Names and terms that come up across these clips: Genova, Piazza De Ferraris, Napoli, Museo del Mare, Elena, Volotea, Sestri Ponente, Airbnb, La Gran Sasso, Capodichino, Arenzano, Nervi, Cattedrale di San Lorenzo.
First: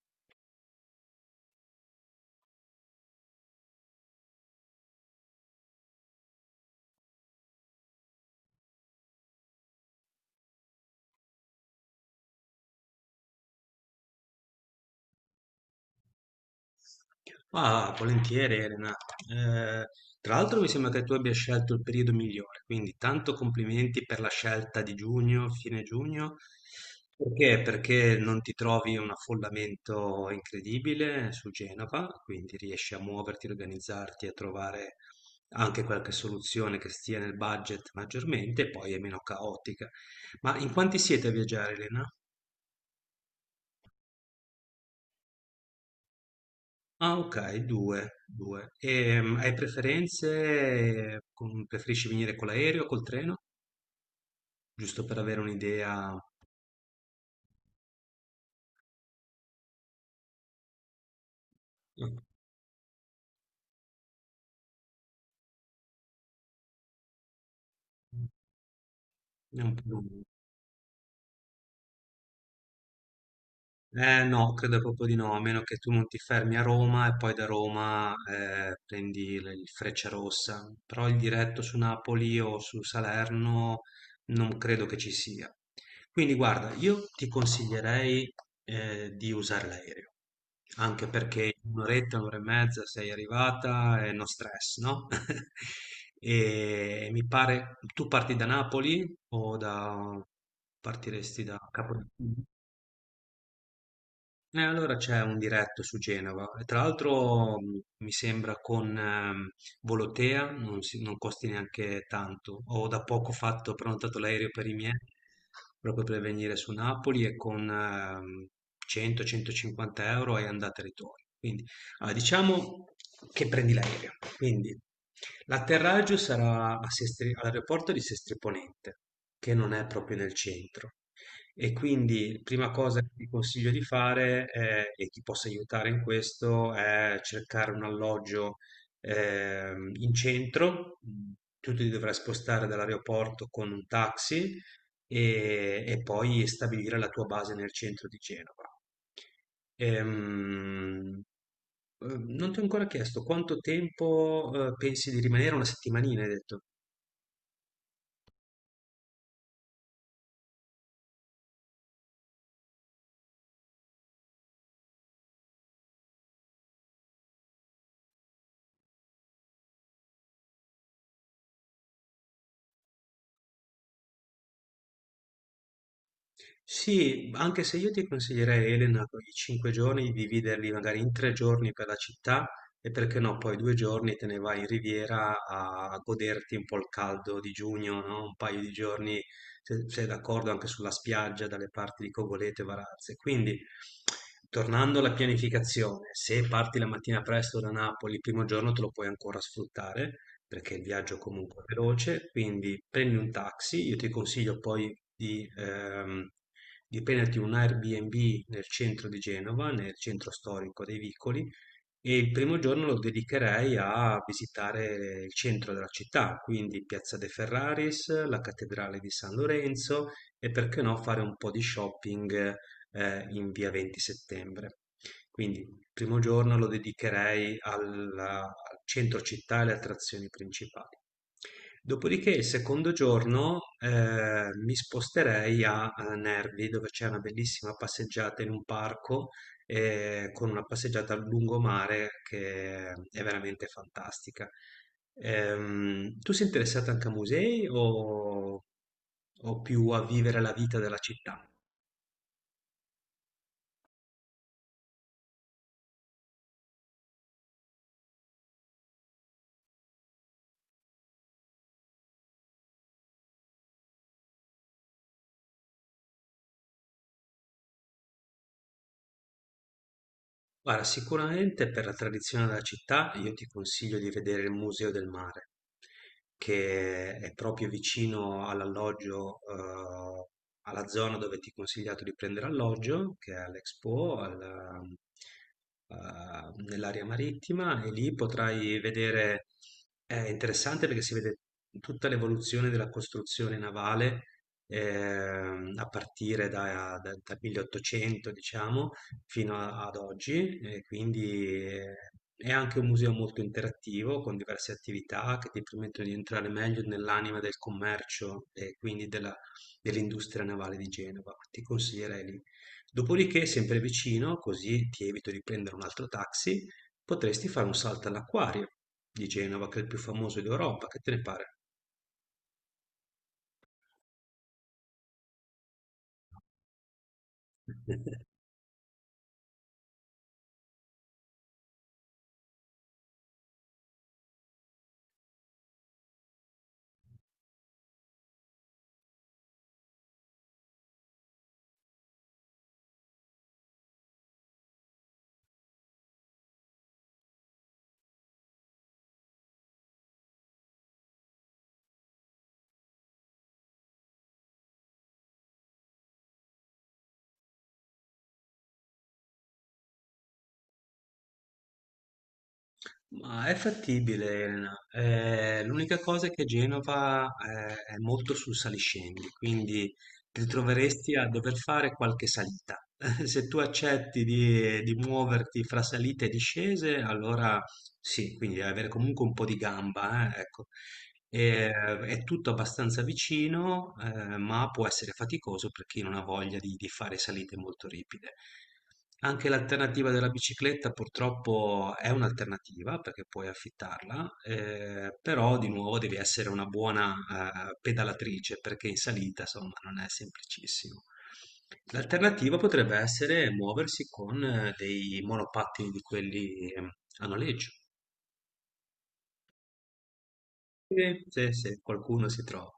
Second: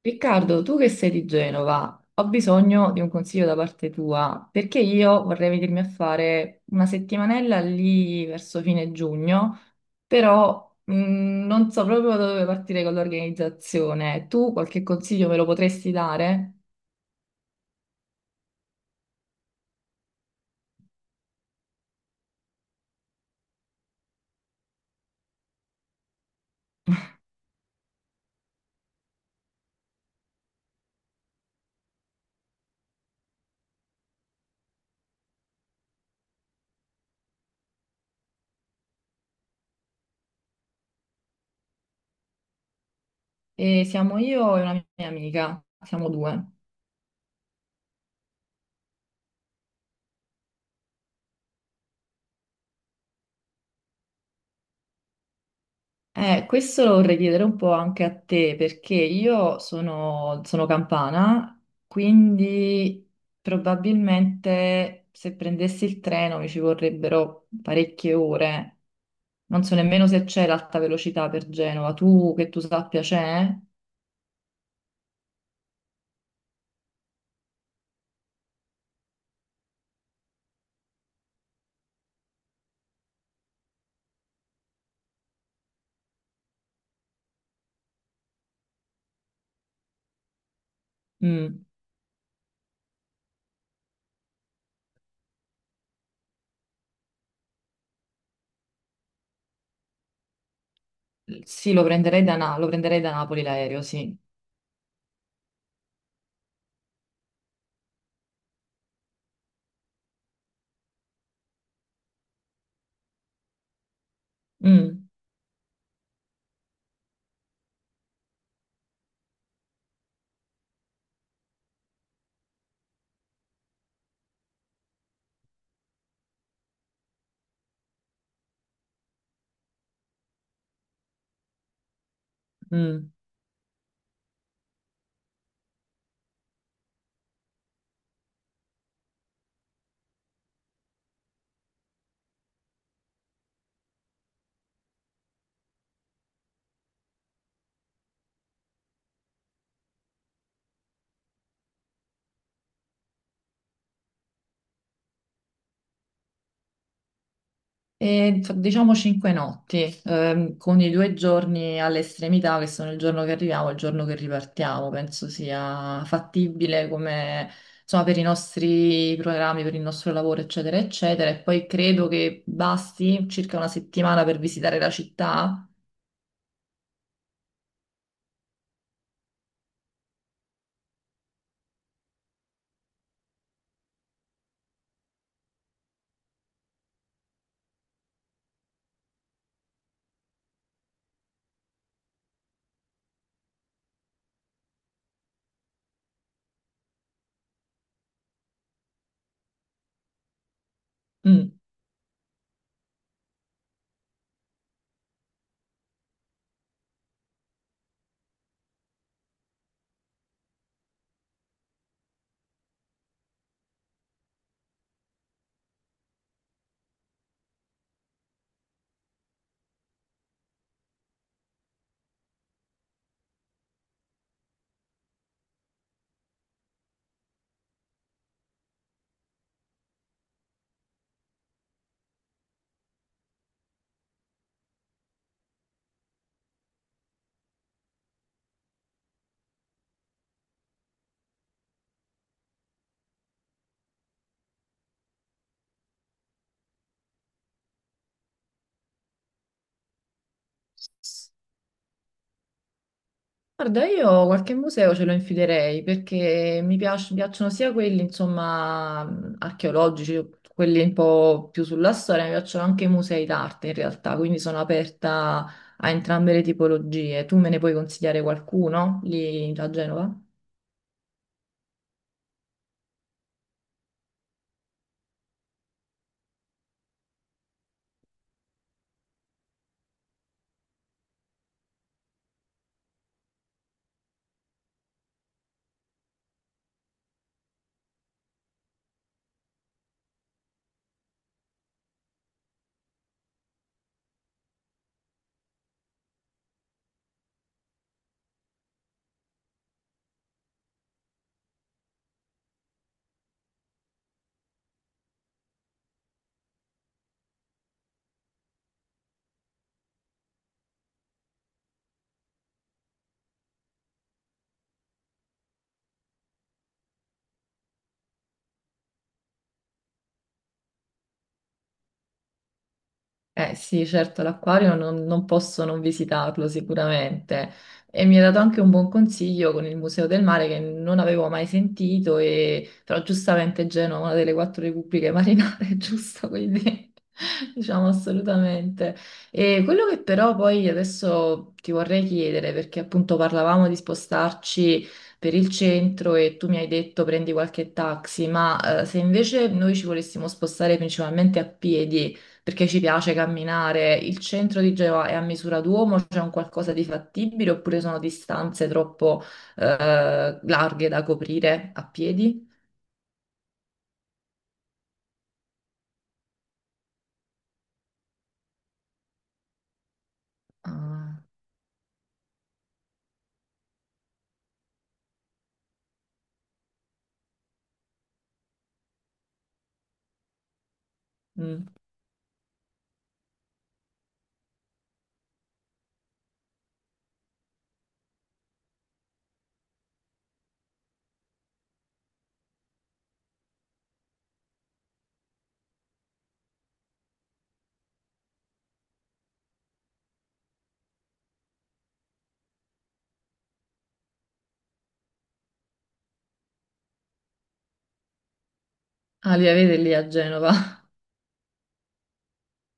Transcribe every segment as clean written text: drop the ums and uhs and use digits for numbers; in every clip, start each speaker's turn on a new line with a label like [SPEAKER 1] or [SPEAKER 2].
[SPEAKER 1] Riccardo, tu che sei di Genova, ho bisogno di un consiglio da parte tua, perché io vorrei venirmi a fare una settimanella lì verso fine giugno, però non so proprio da dove partire con l'organizzazione. Tu qualche consiglio me lo potresti dare?
[SPEAKER 2] Ah, volentieri Elena. Eh, Tra l'altro mi sembra che tu abbia scelto il periodo migliore, quindi tanto complimenti per la scelta di giugno, fine giugno. Perché? Perché non ti trovi un affollamento incredibile su Genova, quindi riesci a muoverti, organizzarti, a trovare anche qualche soluzione che stia nel budget maggiormente, e poi è meno caotica. Ma in quanti siete a viaggiare, Elena?
[SPEAKER 1] E siamo io e una mia amica, siamo due.
[SPEAKER 2] Ah, okay, 2, 2. Hai preferenze con preferisci venire con l'aereo o col treno? Giusto per avere un'idea.
[SPEAKER 1] Questo lo vorrei chiedere un po' anche a te, perché io sono campana,
[SPEAKER 2] Mh.
[SPEAKER 1] quindi probabilmente se prendessi il treno mi ci vorrebbero parecchie ore.
[SPEAKER 2] È
[SPEAKER 1] Non
[SPEAKER 2] un
[SPEAKER 1] so
[SPEAKER 2] po'
[SPEAKER 1] nemmeno
[SPEAKER 2] lungo.
[SPEAKER 1] se c'è l'alta velocità per Genova. Tu, che tu sappia, c'è?
[SPEAKER 2] Eh no, credo proprio di no, a meno che tu non ti fermi a Roma e poi da Roma prendi il Frecciarossa, però il diretto su Napoli o su Salerno non credo che ci sia. Quindi guarda, io ti consiglierei di usare l'aereo, anche perché
[SPEAKER 1] Mm.
[SPEAKER 2] in un'oretta, un'ora e mezza sei arrivata e no stress, no? E mi pare, tu parti da Napoli o da... partiresti da
[SPEAKER 1] Sì, lo prenderei
[SPEAKER 2] Capodichino?
[SPEAKER 1] Lo prenderei da Napoli l'aereo, sì.
[SPEAKER 2] Allora c'è un diretto su Genova, e tra l'altro mi sembra con Volotea, non costi neanche tanto. Ho da poco fatto, ho prenotato l'aereo per i miei,
[SPEAKER 1] Mm,
[SPEAKER 2] proprio per venire su Napoli e con 100-150 euro è andata e ritorno. Quindi allora, diciamo che prendi l'aereo, quindi l'atterraggio sarà a all'aeroporto di Sestri Ponente, che non è proprio nel centro. E quindi prima cosa che
[SPEAKER 1] mm.
[SPEAKER 2] ti consiglio di fare e ti possa aiutare in questo è cercare un alloggio in centro. Mm. Tu ti dovrai spostare dall'aeroporto con un taxi e poi stabilire la tua base nel centro di Genova. Ehm, Non ti ho ancora chiesto quanto tempo pensi di rimanere? Una settimanina, hai detto.
[SPEAKER 1] E, diciamo cinque notti, con i due giorni all'estremità, che sono il giorno che arriviamo e il giorno che ripartiamo. Penso sia fattibile come, insomma, per i nostri programmi, per il nostro lavoro, eccetera, eccetera. E poi credo che basti circa una settimana per visitare la città.
[SPEAKER 2] Sì, anche se io ti consiglierei, Elena, quei 5 giorni di dividerli magari in 3 giorni per la città e perché no, poi 2 giorni te ne vai in riviera a goderti un po' il caldo di giugno, no? Un paio di giorni, se sei d'accordo, anche sulla spiaggia, dalle parti di Cogoleto e Varazze. Quindi, tornando alla pianificazione, se parti la mattina presto da Napoli, il primo giorno te lo puoi ancora sfruttare perché il viaggio
[SPEAKER 1] Mm.
[SPEAKER 2] comunque è veloce, quindi prendi un taxi, io ti consiglio poi di prenderti un Airbnb nel centro di Genova, nel centro storico dei Vicoli, e il primo giorno lo dedicherei a visitare il centro della città, quindi Piazza De Ferraris, la Cattedrale di San Lorenzo e perché no fare un po' di shopping in via 20 settembre. Quindi il primo giorno lo dedicherei al centro città e alle attrazioni principali. Dopodiché il secondo giorno mi sposterei a Nervi, dove c'è una bellissima passeggiata in un parco con una passeggiata al lungomare che è veramente fantastica. Tu sei interessato anche a musei o più a vivere la vita della città?
[SPEAKER 1] Guarda, io qualche museo ce lo infilerei perché mi piacciono sia quelli, insomma, archeologici, quelli un po' più sulla storia, mi piacciono anche i musei d'arte in realtà, quindi sono aperta a entrambe le tipologie. Tu me ne puoi consigliare qualcuno lì a Genova?
[SPEAKER 2] Guarda, sicuramente per la tradizione della città io ti consiglio di vedere il Museo del Mare, che è proprio vicino all'alloggio, alla zona dove ti ho consigliato di prendere alloggio, che è all'Expo, nell'area marittima, e lì potrai vedere, è interessante perché si vede tutta l'evoluzione della costruzione navale, a partire dal 1800, diciamo fino ad oggi, e quindi è anche un museo molto interattivo con diverse attività che ti permettono di entrare meglio nell'anima del commercio e quindi dell'industria navale di Genova. Ti consiglierei lì. Dopodiché, sempre vicino, così ti evito di prendere un altro taxi, potresti fare un salto all'acquario di Genova, che è il più famoso d'Europa. Che te ne pare?
[SPEAKER 1] Eh sì, certo, l'acquario non posso non visitarlo sicuramente. E mi ha dato anche un buon consiglio con il Museo del Mare che non avevo mai sentito, e però giustamente Genova è una delle quattro repubbliche marinare, giusto? Quindi diciamo assolutamente. E quello che però poi adesso ti vorrei chiedere, perché appunto parlavamo di spostarci per il centro e tu mi hai detto prendi qualche taxi, ma se invece noi ci volessimo spostare principalmente a piedi, perché ci piace camminare. Il centro di Genova è a misura d'uomo, c'è un qualcosa di fattibile oppure sono distanze troppo larghe da coprire a piedi?
[SPEAKER 2] Ma è fattibile, Elena. L'unica cosa è che Genova, è molto sul saliscendi, quindi ti ritroveresti
[SPEAKER 1] Ah,
[SPEAKER 2] a dover fare qualche salita. Se tu accetti di muoverti fra salite e discese, allora sì, quindi devi avere comunque un po' di gamba, ecco.
[SPEAKER 1] mm.
[SPEAKER 2] È tutto abbastanza vicino, ma può essere faticoso per chi non ha voglia di fare salite molto ripide. Anche l'alternativa della bicicletta purtroppo è un'alternativa perché puoi affittarla, però di nuovo devi essere una buona, pedalatrice perché in salita, insomma, non è semplicissimo. L'alternativa potrebbe essere muoversi con dei monopattini di quelli a noleggio.
[SPEAKER 1] Ah, li avete lì a Genova?
[SPEAKER 2] Sì, sì, se qualcuno si trova.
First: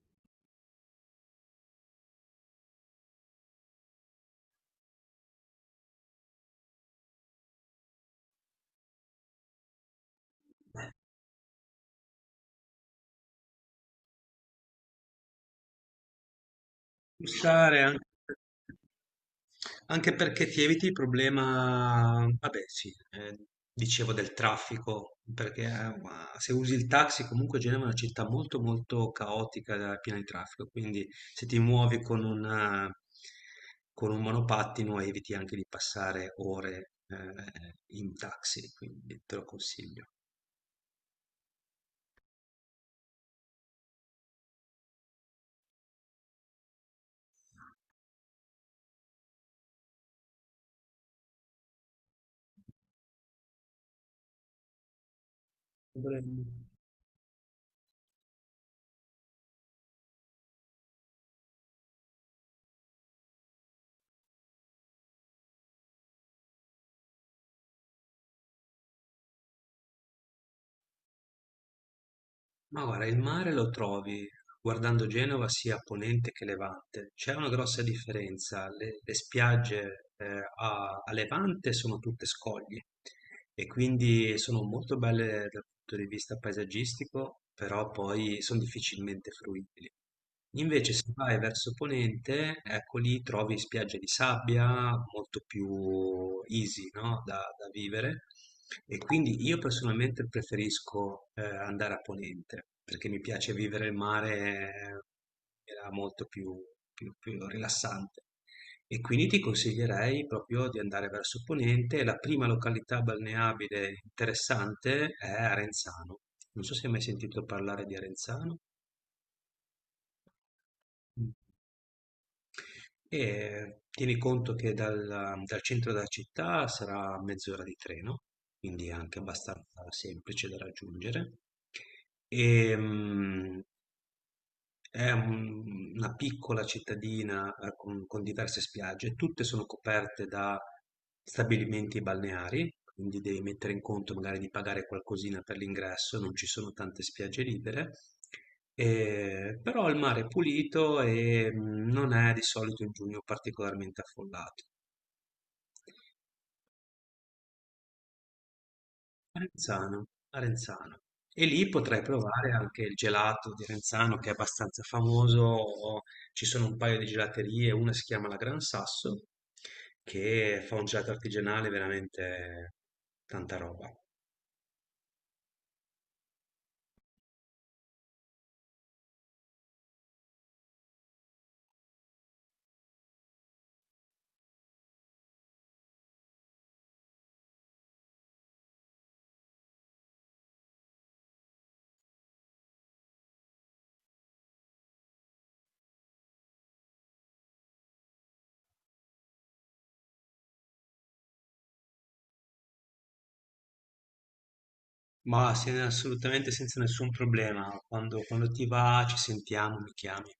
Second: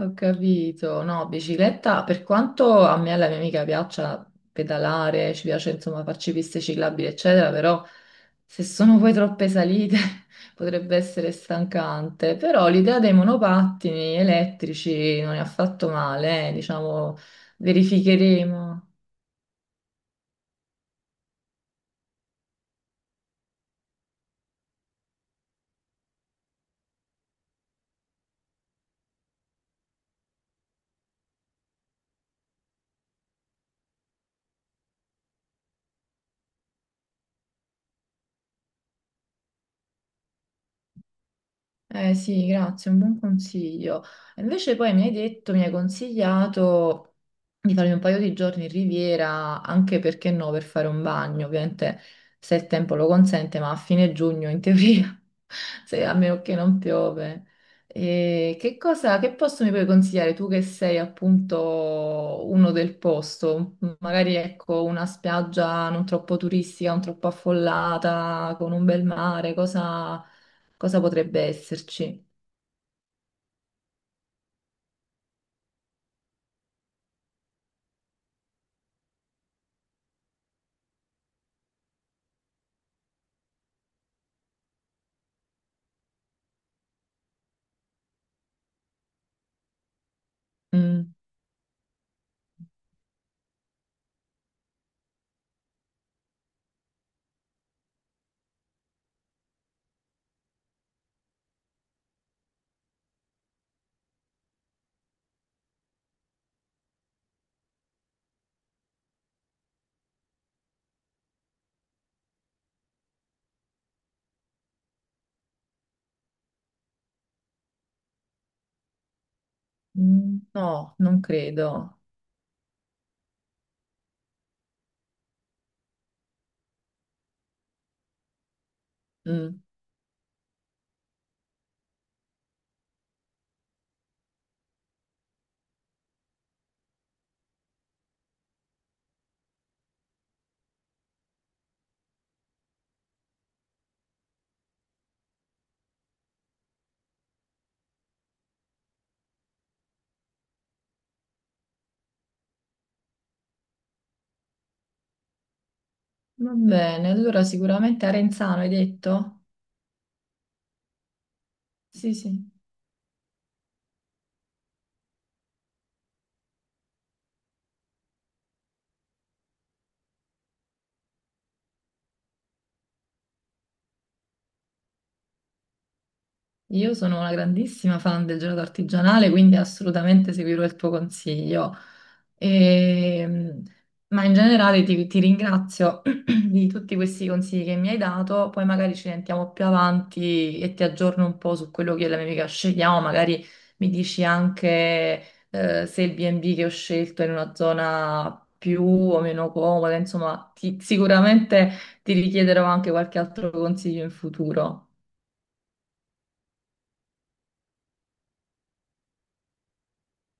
[SPEAKER 1] Ho capito, no, bicicletta, per quanto a me e alla mia amica piaccia pedalare, ci piace insomma farci piste ciclabili, eccetera, però se sono poi troppe salite potrebbe essere stancante, però l'idea dei monopattini elettrici non è affatto male, diciamo,
[SPEAKER 2] Bussare anche,
[SPEAKER 1] verificheremo.
[SPEAKER 2] anche perché ti eviti il problema, vabbè sì, dicevo del traffico, perché ma se usi il taxi comunque Genova è una città molto molto caotica, piena di traffico, quindi se ti muovi con con un monopattino eviti anche di passare ore in taxi, quindi te lo consiglio.
[SPEAKER 1] Eh sì, grazie, un buon consiglio. Invece poi mi hai detto, mi hai consigliato di farmi un paio di giorni in riviera, anche perché no, per fare un bagno, ovviamente se il tempo lo consente, ma a fine giugno in teoria, se, a meno
[SPEAKER 2] Dovremmo.
[SPEAKER 1] che non piove. E che cosa, che posto mi puoi consigliare tu che sei appunto uno del posto? Magari ecco una spiaggia non troppo turistica, non troppo affollata, con un bel mare, cosa... Cosa potrebbe esserci?
[SPEAKER 2] Ma guarda, il mare lo trovi guardando Genova sia a ponente che levante. C'è una grossa differenza. Le spiagge a levante sono tutte scogli e quindi sono molto belle dal punto di vista paesaggistico, però poi sono difficilmente fruibili. Invece se
[SPEAKER 1] Mm,
[SPEAKER 2] vai verso ponente, ecco lì trovi spiagge di sabbia molto più easy, no? Da vivere e quindi io personalmente preferisco andare a ponente perché mi piace vivere il mare in maniera molto più rilassante e quindi ti consiglierei proprio di andare verso ponente. La prima località balneabile interessante è Arenzano. Non so se hai mai sentito parlare di Arenzano.
[SPEAKER 1] mm, no, non
[SPEAKER 2] Mm.
[SPEAKER 1] credo.
[SPEAKER 2] E tieni conto che dal centro della città sarà mezz'ora di treno, quindi è anche
[SPEAKER 1] Mm,
[SPEAKER 2] abbastanza semplice da raggiungere. E, mm, è una piccola cittadina con diverse spiagge, tutte sono coperte da stabilimenti balneari, quindi devi mettere in conto magari di pagare qualcosina per l'ingresso, non ci sono tante spiagge libere. Però il mare è pulito e non è di solito in giugno particolarmente affollato.
[SPEAKER 1] va bene, allora sicuramente Arenzano hai detto?
[SPEAKER 2] Renzano, a Renzano. E lì potrai
[SPEAKER 1] Sì,
[SPEAKER 2] provare
[SPEAKER 1] sì.
[SPEAKER 2] anche il gelato di Renzano che è abbastanza famoso. Ci sono un paio di gelaterie, una si chiama La Gran Sasso, che fa un gelato artigianale veramente tanta roba.
[SPEAKER 1] Io sono una grandissima fan del gelato artigianale, quindi assolutamente seguirò il tuo consiglio. Ehm, ma in generale ti ringrazio di tutti questi consigli che mi hai dato, poi magari ci sentiamo più avanti e ti aggiorno un po' su quello che è la mia amica scegliamo, magari mi dici anche se il B&B che ho scelto è in una zona più o meno comoda, insomma, sicuramente ti richiederò anche qualche altro consiglio in futuro.
[SPEAKER 2] Ma assolutamente senza nessun problema. Quando ti va, ci sentiamo, mi chiami.